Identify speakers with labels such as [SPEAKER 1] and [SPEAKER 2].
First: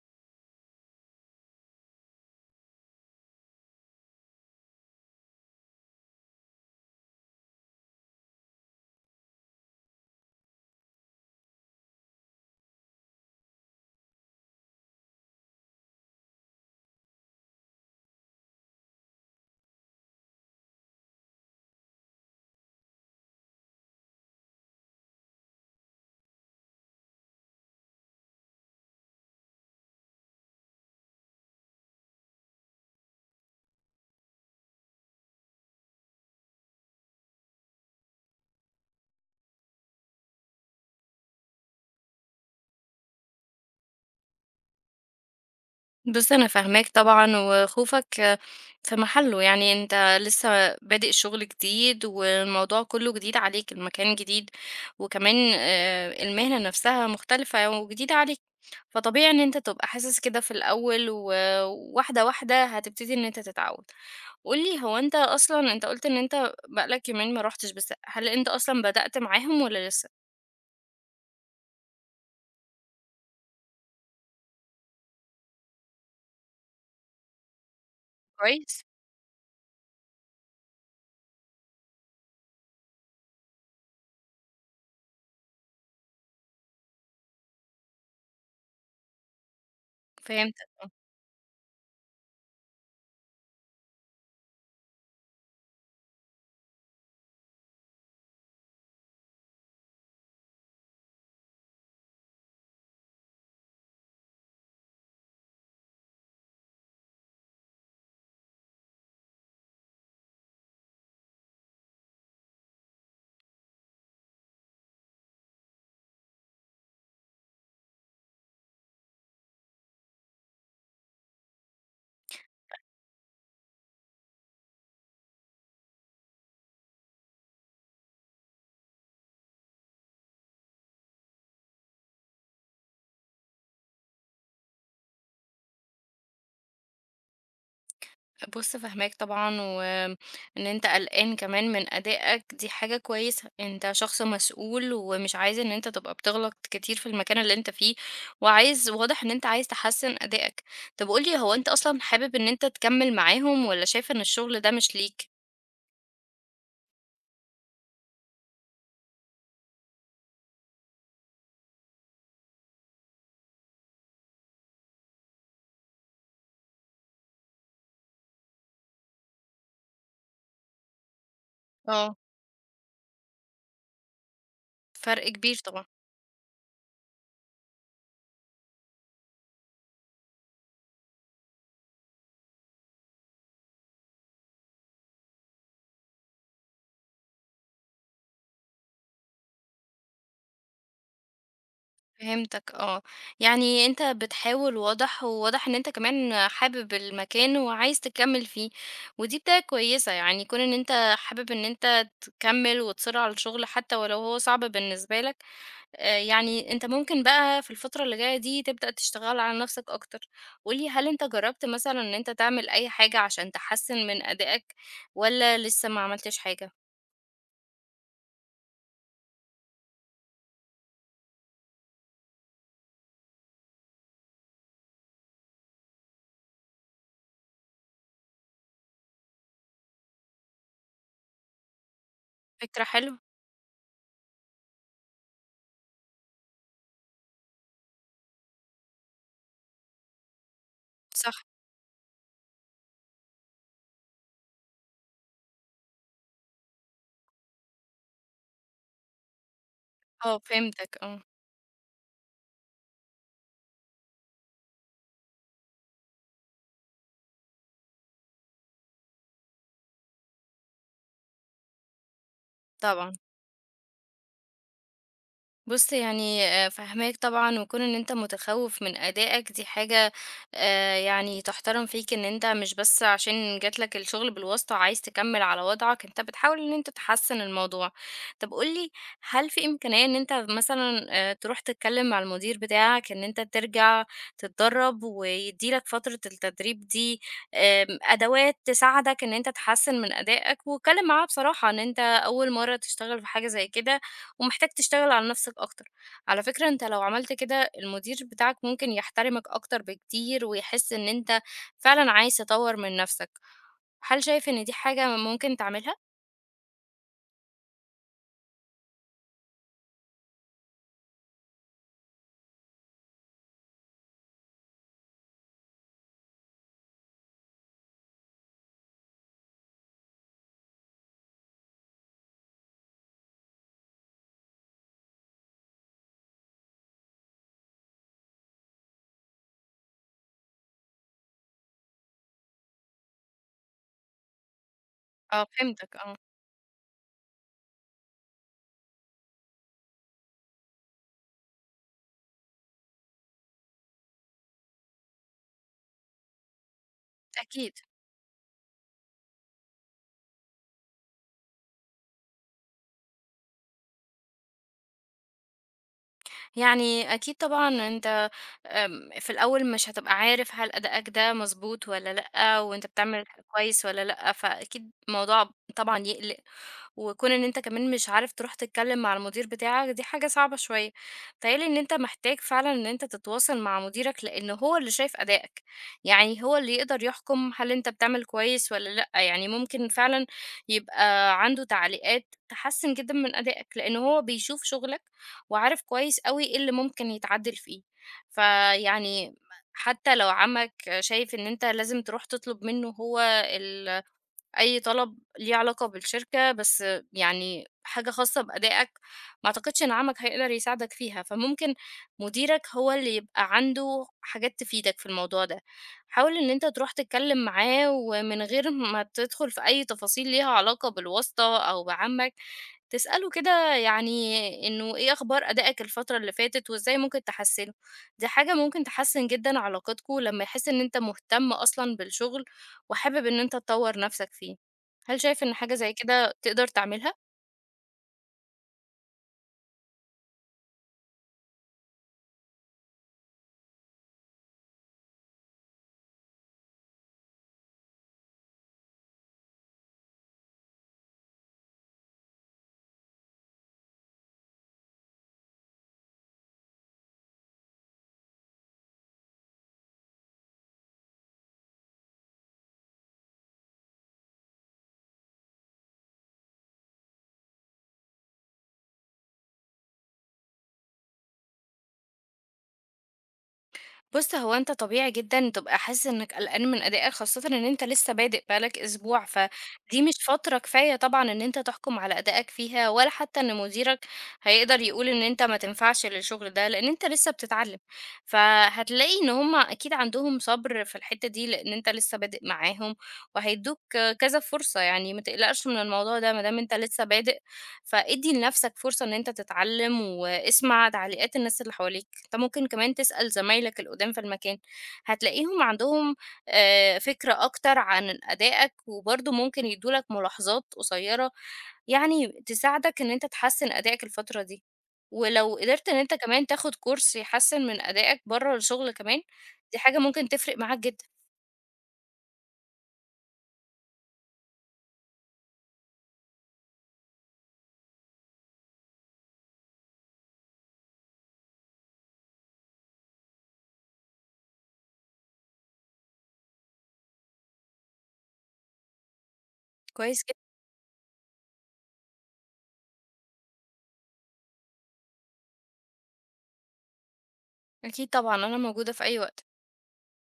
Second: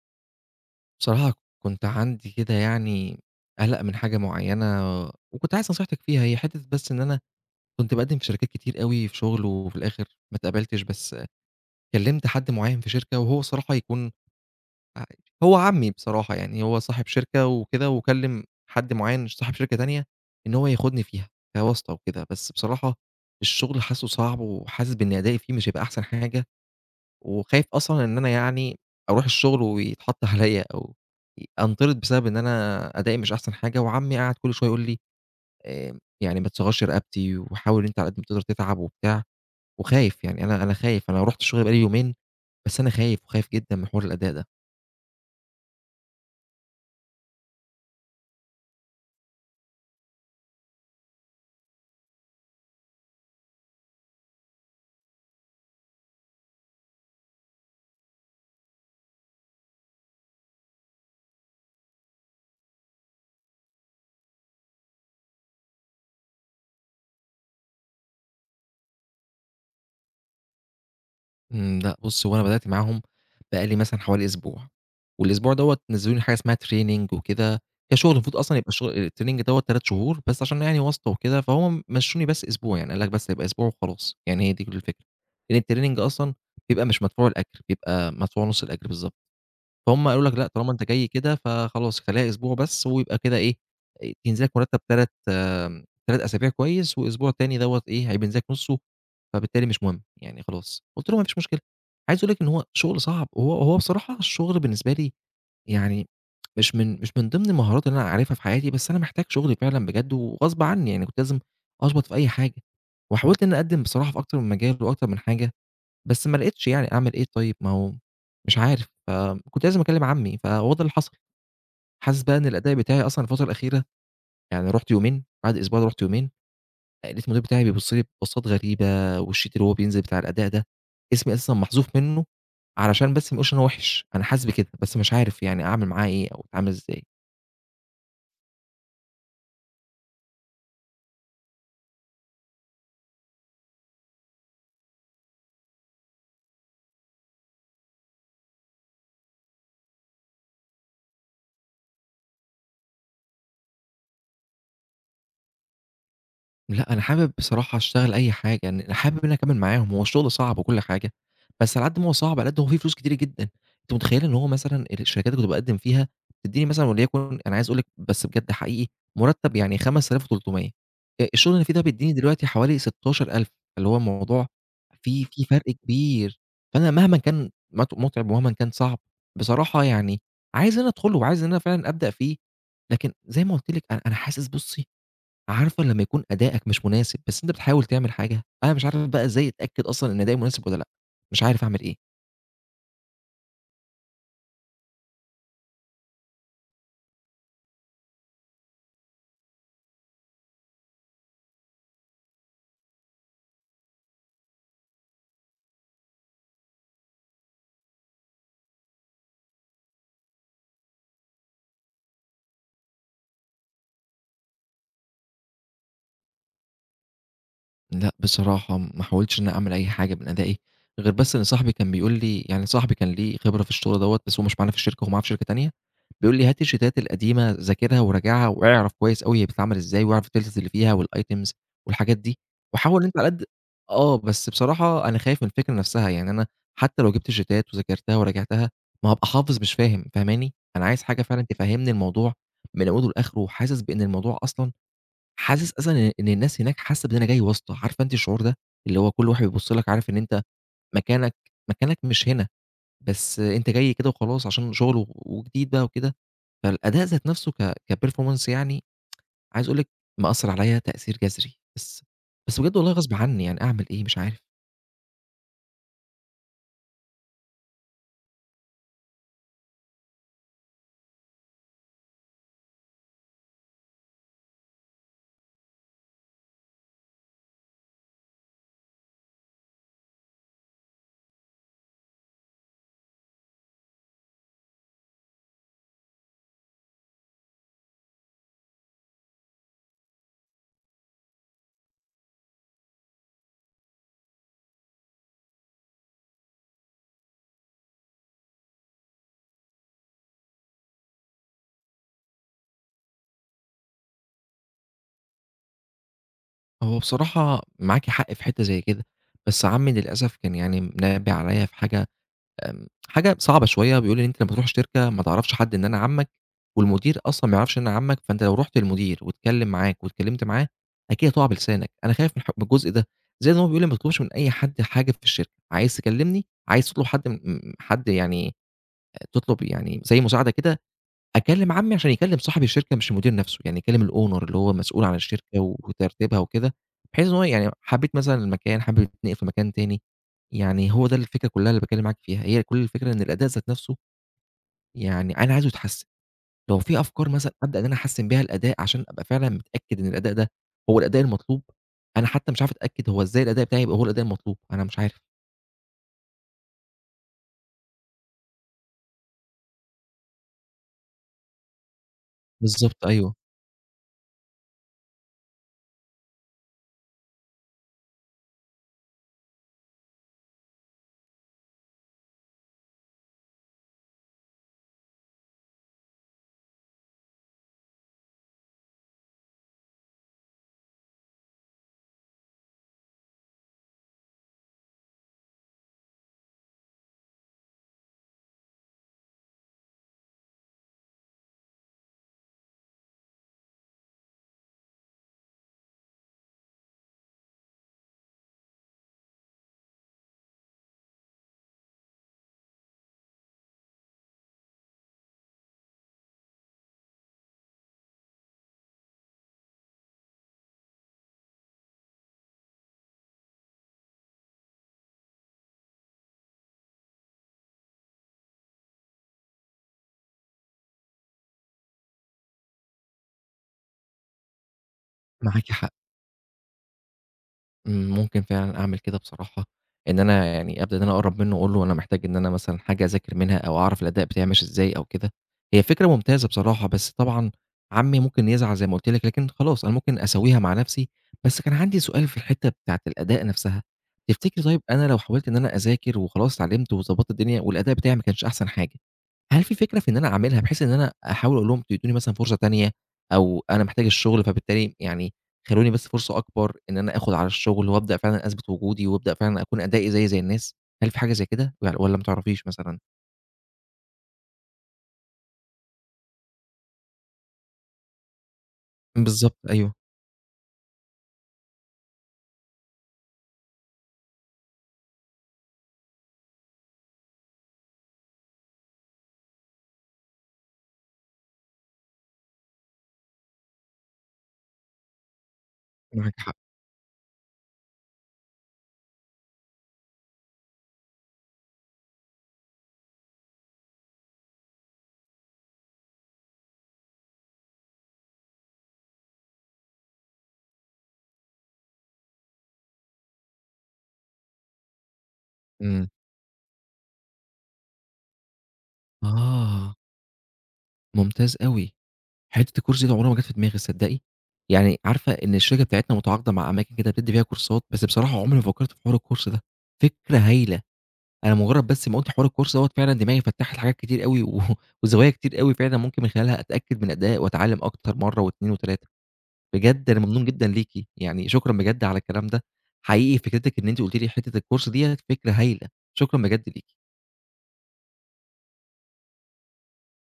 [SPEAKER 1] بصراحة كنت عندي كده يعني قلق من حاجة معيّنة وكنت عايز نصيحتِك فيها، هي حتّة بس إن أنا كنت باقدّم في شركات كتير أوي في شغل وفي الآخر ما اتقبلتش، بس كلّمت حد معيّن في شركة وهو الصراحة يكون ع هو عمّي بصراحة، يعني هو صاحب شركة وكده وكلّم حد معيّن صاحب شركة تانية إن هو ياخدني فيها كواسطة وكده، بس بصراحة الشغل حاسّه صعب وحاسس بإن أدائي فيه مش هيبقى أحسن حاجة وخايف أصلًا إن أنا يعني أروح الشغل ويتحط عليّا أو أنطرد بسبب إن أنا أدائي مش أحسن حاجة، وعمي قاعد كل شوية يقول لي يعني "ما تصغّرش رقبتي، وحاول أنت على قد ما تقدر تتعب،" وبتاع، وخايف يعني أنا خايف، أنا رُحت الشغل بقى لي يومين، بس أنا خايف وخايف جدًا من حوار الأداء ده.
[SPEAKER 2] بُص، أنا فاهماك طبعًا، وخوفك في محله، يعني أنت لسه بادئ شغل جديد، والموضوع كله جديد عليك، المكان جديد، وكمان المهنة نفسها مختلفة وجديدة عليك، فطبيعي إن أنت تبقى حاسس كده في الأول، وواحدة واحدة هتبتدي إن أنت تتعود. قُل لي هو أنت أصلًا قُلت إن أنت بقى لك يومين ما رُحتش، بس هل أنت أصلًا بدأت معاهم والّا لسه؟
[SPEAKER 1] لأ بُص، هو أنا بدأت معاهم بقى لي مثلًا حوالي أسبوع، والأسبوع دوّة نزّلوا لي حاجة اسمها training وكده، كشغل المفروض أصلًا يبقى
[SPEAKER 2] كويس.
[SPEAKER 1] الشغل الtraining دوّة 3 شهور، بس عشان يعني واسطة وكده، فهُم مشّوني بس أسبوع، يعني قال لك بس هيبقى أسبوع وخلاص، يعني هي دي كل الفكرة، لإن الtraining أصلًا بيبقى مش مدفوع الأجر، بيبقى مدفوع نُص الأجر بالضبط. فهُم قالوا لك لأ، طالما
[SPEAKER 2] فهمت.
[SPEAKER 1] أنت جاي كده فخلاص خلّيها أسبوع بس، ويبقى كده إيه، ينزل لك مرتّب 3 أسابيع كويس، وأسبوع تاني دوّة إيه، هيبقى لك نُصّه، فبالتالي مش مهم، يعني خلاص. قُلت له: "ما فيش مشكلة." عايز أقول لك إن هو شغل صعب، وهو بصراحة الشغل بالنسبة لي يعني مش من ضمن المهارات اللي أنا عارفها في حياتي، بس أنا محتاج شغل فعلًا بجد وغصب عني، يعني كنت لازم أشبط في أي حاجة، وحاولت إنّي أقدّم بصراحة في أكتر من مجال وأكتر من حاجة. بس ما لقيتش يعني أعمل إيه طيب، ما هو مش عارف، فكنت لازم أكلم عمي، فهو ده اللي حصل. حاسس بقى إن الأداء بتاعي أصلًا الفترة الأخيرة يعني رُحت يومين، بعد أسبوع ده رُحت يومين، لقيت المدير بتاعي بيبُص لي ببصات غريبة، والsheet اللي هو بينزل بتاع الأداء ده، اسمي أساسًا محذوف منه علشان بس ما يقولش إن أنا وِحِش، أنا حاسس بكده، بس مش عارف يعني أعمل معاه إيه أو أتعامل إزاي.
[SPEAKER 2] بُص فاهماك طبعًا، وإن أنت قلقان كمان من أدائك دي حاجة كويسة، أنت شخص مسؤول ومش عايز إن أنت تبقى بتغلط كتير في المكان اللي أنت فيه، وعايز واضح إن أنت عايز تحسّن أدائك. طب قُل لي هو أنت أصلًا حابب إن أنت تكمّل معاهم والّا شايف إن الشغل ده مش ليك؟
[SPEAKER 1] لأ، أنا حابب بصراحة أشتغل أي حاجة، يعني أنا حابب إن أنا أكمّل معاهم، هو الشغل صعب وكل حاجة، بس على قد ما هو صعب، على قد هو فيه فلوس كتيرة جدًا، أنتِ متخيّلة إن هو مثلًا الشركات اللي كنت باقدّم فيها بتدّيني مثلًا وليكن أنا عايز أقول لِك بس بجد حقيقي مرتّب يعني 5300 الشغل اللي أنا فيه ده بيدّيني
[SPEAKER 2] آه.
[SPEAKER 1] دلوقتي حوالي 16000 اللي هو الموضوع فيه
[SPEAKER 2] فرق
[SPEAKER 1] فيه
[SPEAKER 2] كبير
[SPEAKER 1] فرق
[SPEAKER 2] طبعًا.
[SPEAKER 1] كبير، فأنا مهما كان مُتعب ومهما كان صعب، بصراحة يعني عايز إن أنا أدخله وعايز إن أنا فعلًا أبدأ فيه، لكن زي ما قُلت لِك أنا حاسس بُصّي عارفة لمّا يكون أدائك مش مناسب، بس أنت بتحاول تعمل حاجة، أنا مش عارف بقى إزاي أتأكد أصلًا إن أدائي مناسب والّا لأ، مش عارف أعمل إيه.
[SPEAKER 2] فهمتك، آه، يعني أنت بتحاول واضح وواضح إن أنت كمان حابب المكان وعايز تكمّل فيه، ودي بداية كويسة يعني كون إن أنت حابب إن أنت تكمّل وتصِرّ على الشغل حتى ولو هو صعب بالنسبة لك. يعني أنت ممكن بقى في الفترة اللي جاية دي تبدأ تشتغل على نفْسك أكتر. قُل لي هل أنت جرّبت مثلًا إن أنت تعمل أي حاجة عشان تحسّن من أدائك والّا لسه ما عملتش حاجة؟
[SPEAKER 1] لأ، بصراحة ما حاولتش إن أنا أعمل أي حاجة من أدائي، غير بس إن صاحبي كان بيقول لي يعني صاحبي كان ليه خبرة في الشغل دوّة، بس هو مش معانا في الشركة، هو معاه في شركة تانية، بيقول لي: "هات الشيتات القديمة ذاكرها وراجعها واعرف كويس أوي هي بتتعمل إزاي واعرف الtilts اللي فيها والitems والحاجات دي،
[SPEAKER 2] فكرة
[SPEAKER 1] وحاول إن أنت
[SPEAKER 2] حلوة.
[SPEAKER 1] على قد" آه، بس بصراحة أنا خايف من الفكرة نفسها، يعني أنا حتى لو جبت الشيتات وذاكرتها وراجعتها، ما هابقى حافظ مش فاهم، فاهماني؟ أنا عايز حاجة فعلًا
[SPEAKER 2] صح.
[SPEAKER 1] تفهّمني الموضوع من أوله لآخره، وحاسس بإن الموضوع أصلًا حاسس أصلًا إن الناس هناك حاسة بإن أنا جاي واسطة، عارفة أنتِ الشعور ده؟ اللي هو كل واحد بيبُص لك عارف إن
[SPEAKER 2] آه،
[SPEAKER 1] أنت
[SPEAKER 2] فهمتك، آه.
[SPEAKER 1] مكانك مكانك مش هنا، بس أنت جاي كده وخلاص عشان شغل وجديد بقى وكده، فالأداء ذات نفسه ك كperformance يعني عايز أقول لِك مأثّر عليَّ تأثير جذري، بس بجد والله غصب
[SPEAKER 2] طبعًا.
[SPEAKER 1] عني يعني أعمل إيه مش عارف.
[SPEAKER 2] بُص يعني فاهماك طبعًا، وكون إن أنت متخوّف من أدائك دي حاجة يعني تُحترم فيك إن أنت مش بس عشان جات لك الشغل بالواسطة عايز تكمّل على وضعك، أنت بتحاول إن أنت تحسّن الموضوع. طب قُل لي هل في إمكانية إن أنت مثلًا تروح تتكلّم مع المدير بتاعك إن أنت ترجع تتدرّب ويدّي لك فترة التدريب دي أدوات تساعدك إن أنت تحسّن من أدائك، واتكلّم معاه بصراحة إن أنت أول مرّة تشتغل في حاجة زي كده ومحتاج تشتغل على نفسك أكتر. على فكرة أنت لو عملت كده المدير بتاعك ممكن يحترمك أكتر بكتير ويحس إن أنت فعلًا عايز تطوّر من نفسك. هل شايف إن دي حاجة ممكن تعملها؟
[SPEAKER 1] هو بصراحة معاكِ حق في حتّة زي كده، بس عمي للأسف كان يعني منبّه عليَّ في حاجة حاجة صعبة شوية، بيقول لي: إن "أنت لمّا تروح الشركة ما تعرفش حد إن أنا عمك، والمدير أصلًا ما يعرفش إن أنا عمك، فأنت لو رُحت للمدير واتكلم معاك واتكلمت معاه، أكيد هتقع بلسانك." أنا خايف من من الجزء ده، زائد إن هو بيقول لي: "ما تطلبش من أي حد حاجة في الشركة، عايز تكلمني، عايز تطلب حد م م حد يعني تطلب يعني زي مساعدة كده، أكلّم عمي عشان يكلّم صاحب الشركة مش المدير نَفْسه، يعني يكلّم الowner اللي هو مسؤول عن
[SPEAKER 2] آه،
[SPEAKER 1] الشركة
[SPEAKER 2] فهمتك، آه.
[SPEAKER 1] وترتيبها وكده، بحيث إن هو يعني حبّيت مثلًا المكان، حابب يتنقل في مكان تاني، يعني هو ده الفكرة كُلّها اللي باكلّم معاك فيها، هي كل الفكرة إن الأداء ذات نَفْسه يعني أنا عايزه يتحسّن، لو في أفكار مثلًا أبدأ
[SPEAKER 2] أكيد.
[SPEAKER 1] إن أنا أحسّن بيها الأداء عشان أبقى فعلًا متأكد إن الأداء ده هو الأداء المطلوب، أنا حتى مش عارف أتأكد هو إزاي الأداء بتاعي يبقى هو الأداء المطلوب، أنا مش عارف.
[SPEAKER 2] يعني أكيد طبعًا أنت في الأول مش هتبقى عارف هل أدائك ده مضبوط والّا لأ، وأنت
[SPEAKER 1] بالضبط
[SPEAKER 2] بتعمل
[SPEAKER 1] أيوه،
[SPEAKER 2] كويس والّا لأ، فأكيد الموضوع طبعًا يقلق، وكون إن أنت كمان مش عارف تروح تتكلم مع المدير بتاعك دي حاجة صعبة شوية. بيتهيأ لي إن أنت محتاج فعلًا إن أنت تتواصل مع مديرك لأنه هو اللي شايف أدائك، يعني هو اللي يقدر يحكم هل أنت بتعمل كويس والّا لأ، يعني ممكن فعلًا يبقى عنده تعليقات تحسّن جدًا من أدائك، لأنه هو بيشوف شغلك وعارف كويس أوي إيه اللي ممكن يتعدل فيه. فيعني حتى لو عمك شايف إن أنت لازم تروح تطلب منه هو ال أي طلب ليه علاقة بالشركة، بس يعني حاجة خاصة بأدائك، ما أعتقدش إن عمك هيقدر يساعدك فيها، فممكن مديرك هو اللي يبقى عنده حاجات تفيدك في الموضوع ده. حاول إن أنت تروح تتكلم معاه، ومن غير ما تدخل في أي تفاصيل ليها علاقة بالواسطة أو بعمك، تسأله كده يعني إنه إيه أخبار أدائك الفترة اللي فاتت، وإزاي ممكن تحسّنه. دي حاجة ممكن تحسّن جدًا علاقتكم لمّا يحس إن أنت مهتم أصلًا بالشغل، وحابب إن أنت تطوّر نَفْسك فيه. هل شايف إن
[SPEAKER 1] معاكِ
[SPEAKER 2] حاجة
[SPEAKER 1] حق.
[SPEAKER 2] زي كده تقدر تعملها؟
[SPEAKER 1] ممكن فعلًا أعمل كده بصراحة، إن أنا يعني أبدأ إن أنا أقرّب منه وأقول له أنا محتاج إن أنا مثلًا حاجة أذاكر منها أو أعرف الأداء بتاعي ماشي إزاي أو كده، هي فكرة ممتازة بصراحة، بس طبعًا عمي ممكن يزعل زي ما قُلت لِك، لكن خلاص أنا ممكن أسويها مع نفسي، بس كان عندي سؤال في الحتّة بتاعة الأداء نفسها، تفتكري طيب أنا لو حاولت إن أنا أذاكر وخلاص اتعلمت وضبطت الدنيا والأداء بتاعي ما كانش أحسن حاجة، هل في فكرة في إن أنا أعملها بحيث إن أنا أحاول أقول لهم ادّوني مثلًا فرصة تانية أو أنا محتاج الشغل فبالتالي يعني خلّوني بس فرصة أكبر إن أنا آخُد على الشغل وأبدأ فعلًا أثبت وجودي وأبدأ فعلًا أكون أدائي زي الناس، هل في حاجة زي كده والّا ما تعرفيش مثلًا؟
[SPEAKER 2] بُص، هو أنت طبيعي جدًا تبقى حاسس إنك قلقان من أدائك، خاصةً إن أنت لسه بادئ بقى لك أسبوع،
[SPEAKER 1] بالضبط أيوه،
[SPEAKER 2] فدي مش فترة كفاية طبعًا إن أنت تحكم على أدائك فيها، ولا حتى إن مديرك هيقدر يقول إن أنت ما تنفعش للشغل ده، لإن أنت لسه بتتعلم. فهتلاقي إن هم أكيد عندهم صبر في الحتة دي، لإن أنت لسه بادئ معاهم، وهيدوك كذا فرصة يعني، ما تقلقش من الموضوع
[SPEAKER 1] معاك
[SPEAKER 2] ده ما
[SPEAKER 1] حق.
[SPEAKER 2] دام أنت لسه بادئ، فادّي لنفسك فرصة إن أنت تتعلم، واسمع تعليقات الناس اللي حواليك. أنت ممكن كمان تسأل زمايلك القدام في المكان، هتلاقيهم عندهم فكرة أكتر عن أدائك، وبرضه ممكن يدّوا لك ملاحظات قصيرة، يعني تساعدك إن أنت تحسّن أدائك الفترة دي. ولو قدرت إن
[SPEAKER 1] إمم.
[SPEAKER 2] أنت كمان تاخد كورس يحسّن من أدائك برّه الشغل كمان، دي
[SPEAKER 1] آه،
[SPEAKER 2] حاجة ممكن تفرق معاك جدًا.
[SPEAKER 1] ممتاز أوي. حتّة الكورس دي عمرها ما جات في دماغي تصدّقي؟ يعني عارفة إن الشركة بتاعتنا متعاقدة مع أماكن كده بتدّي فيها كورسات، بس بصراحة عمري ما فكّرت في حوار الكورس ده. فكرة هايلة. أنا مجرّد بس ما قُلت حوار الكورس دوّة فعلًا دماغي فتّحت حاجات كتير أوي و وزوايا كتير أوي فعلًا ممكن من خلالها أتأكد من أدائي وأتعلّم أكتر مرّة و2 و3. بجد أنا
[SPEAKER 2] كويس جدًا.
[SPEAKER 1] ممنون جدًا ليكِ، يعني شكرًا بجد على الكلام ده، حقيقي فكرتِك إن أنتِ قُلتِ لي حتّة الكورس ديّة فكرة هايلة، شكرًا بجد ليكِ.
[SPEAKER 2] أكيد طبعًا، أنا موجودة في أي وقت.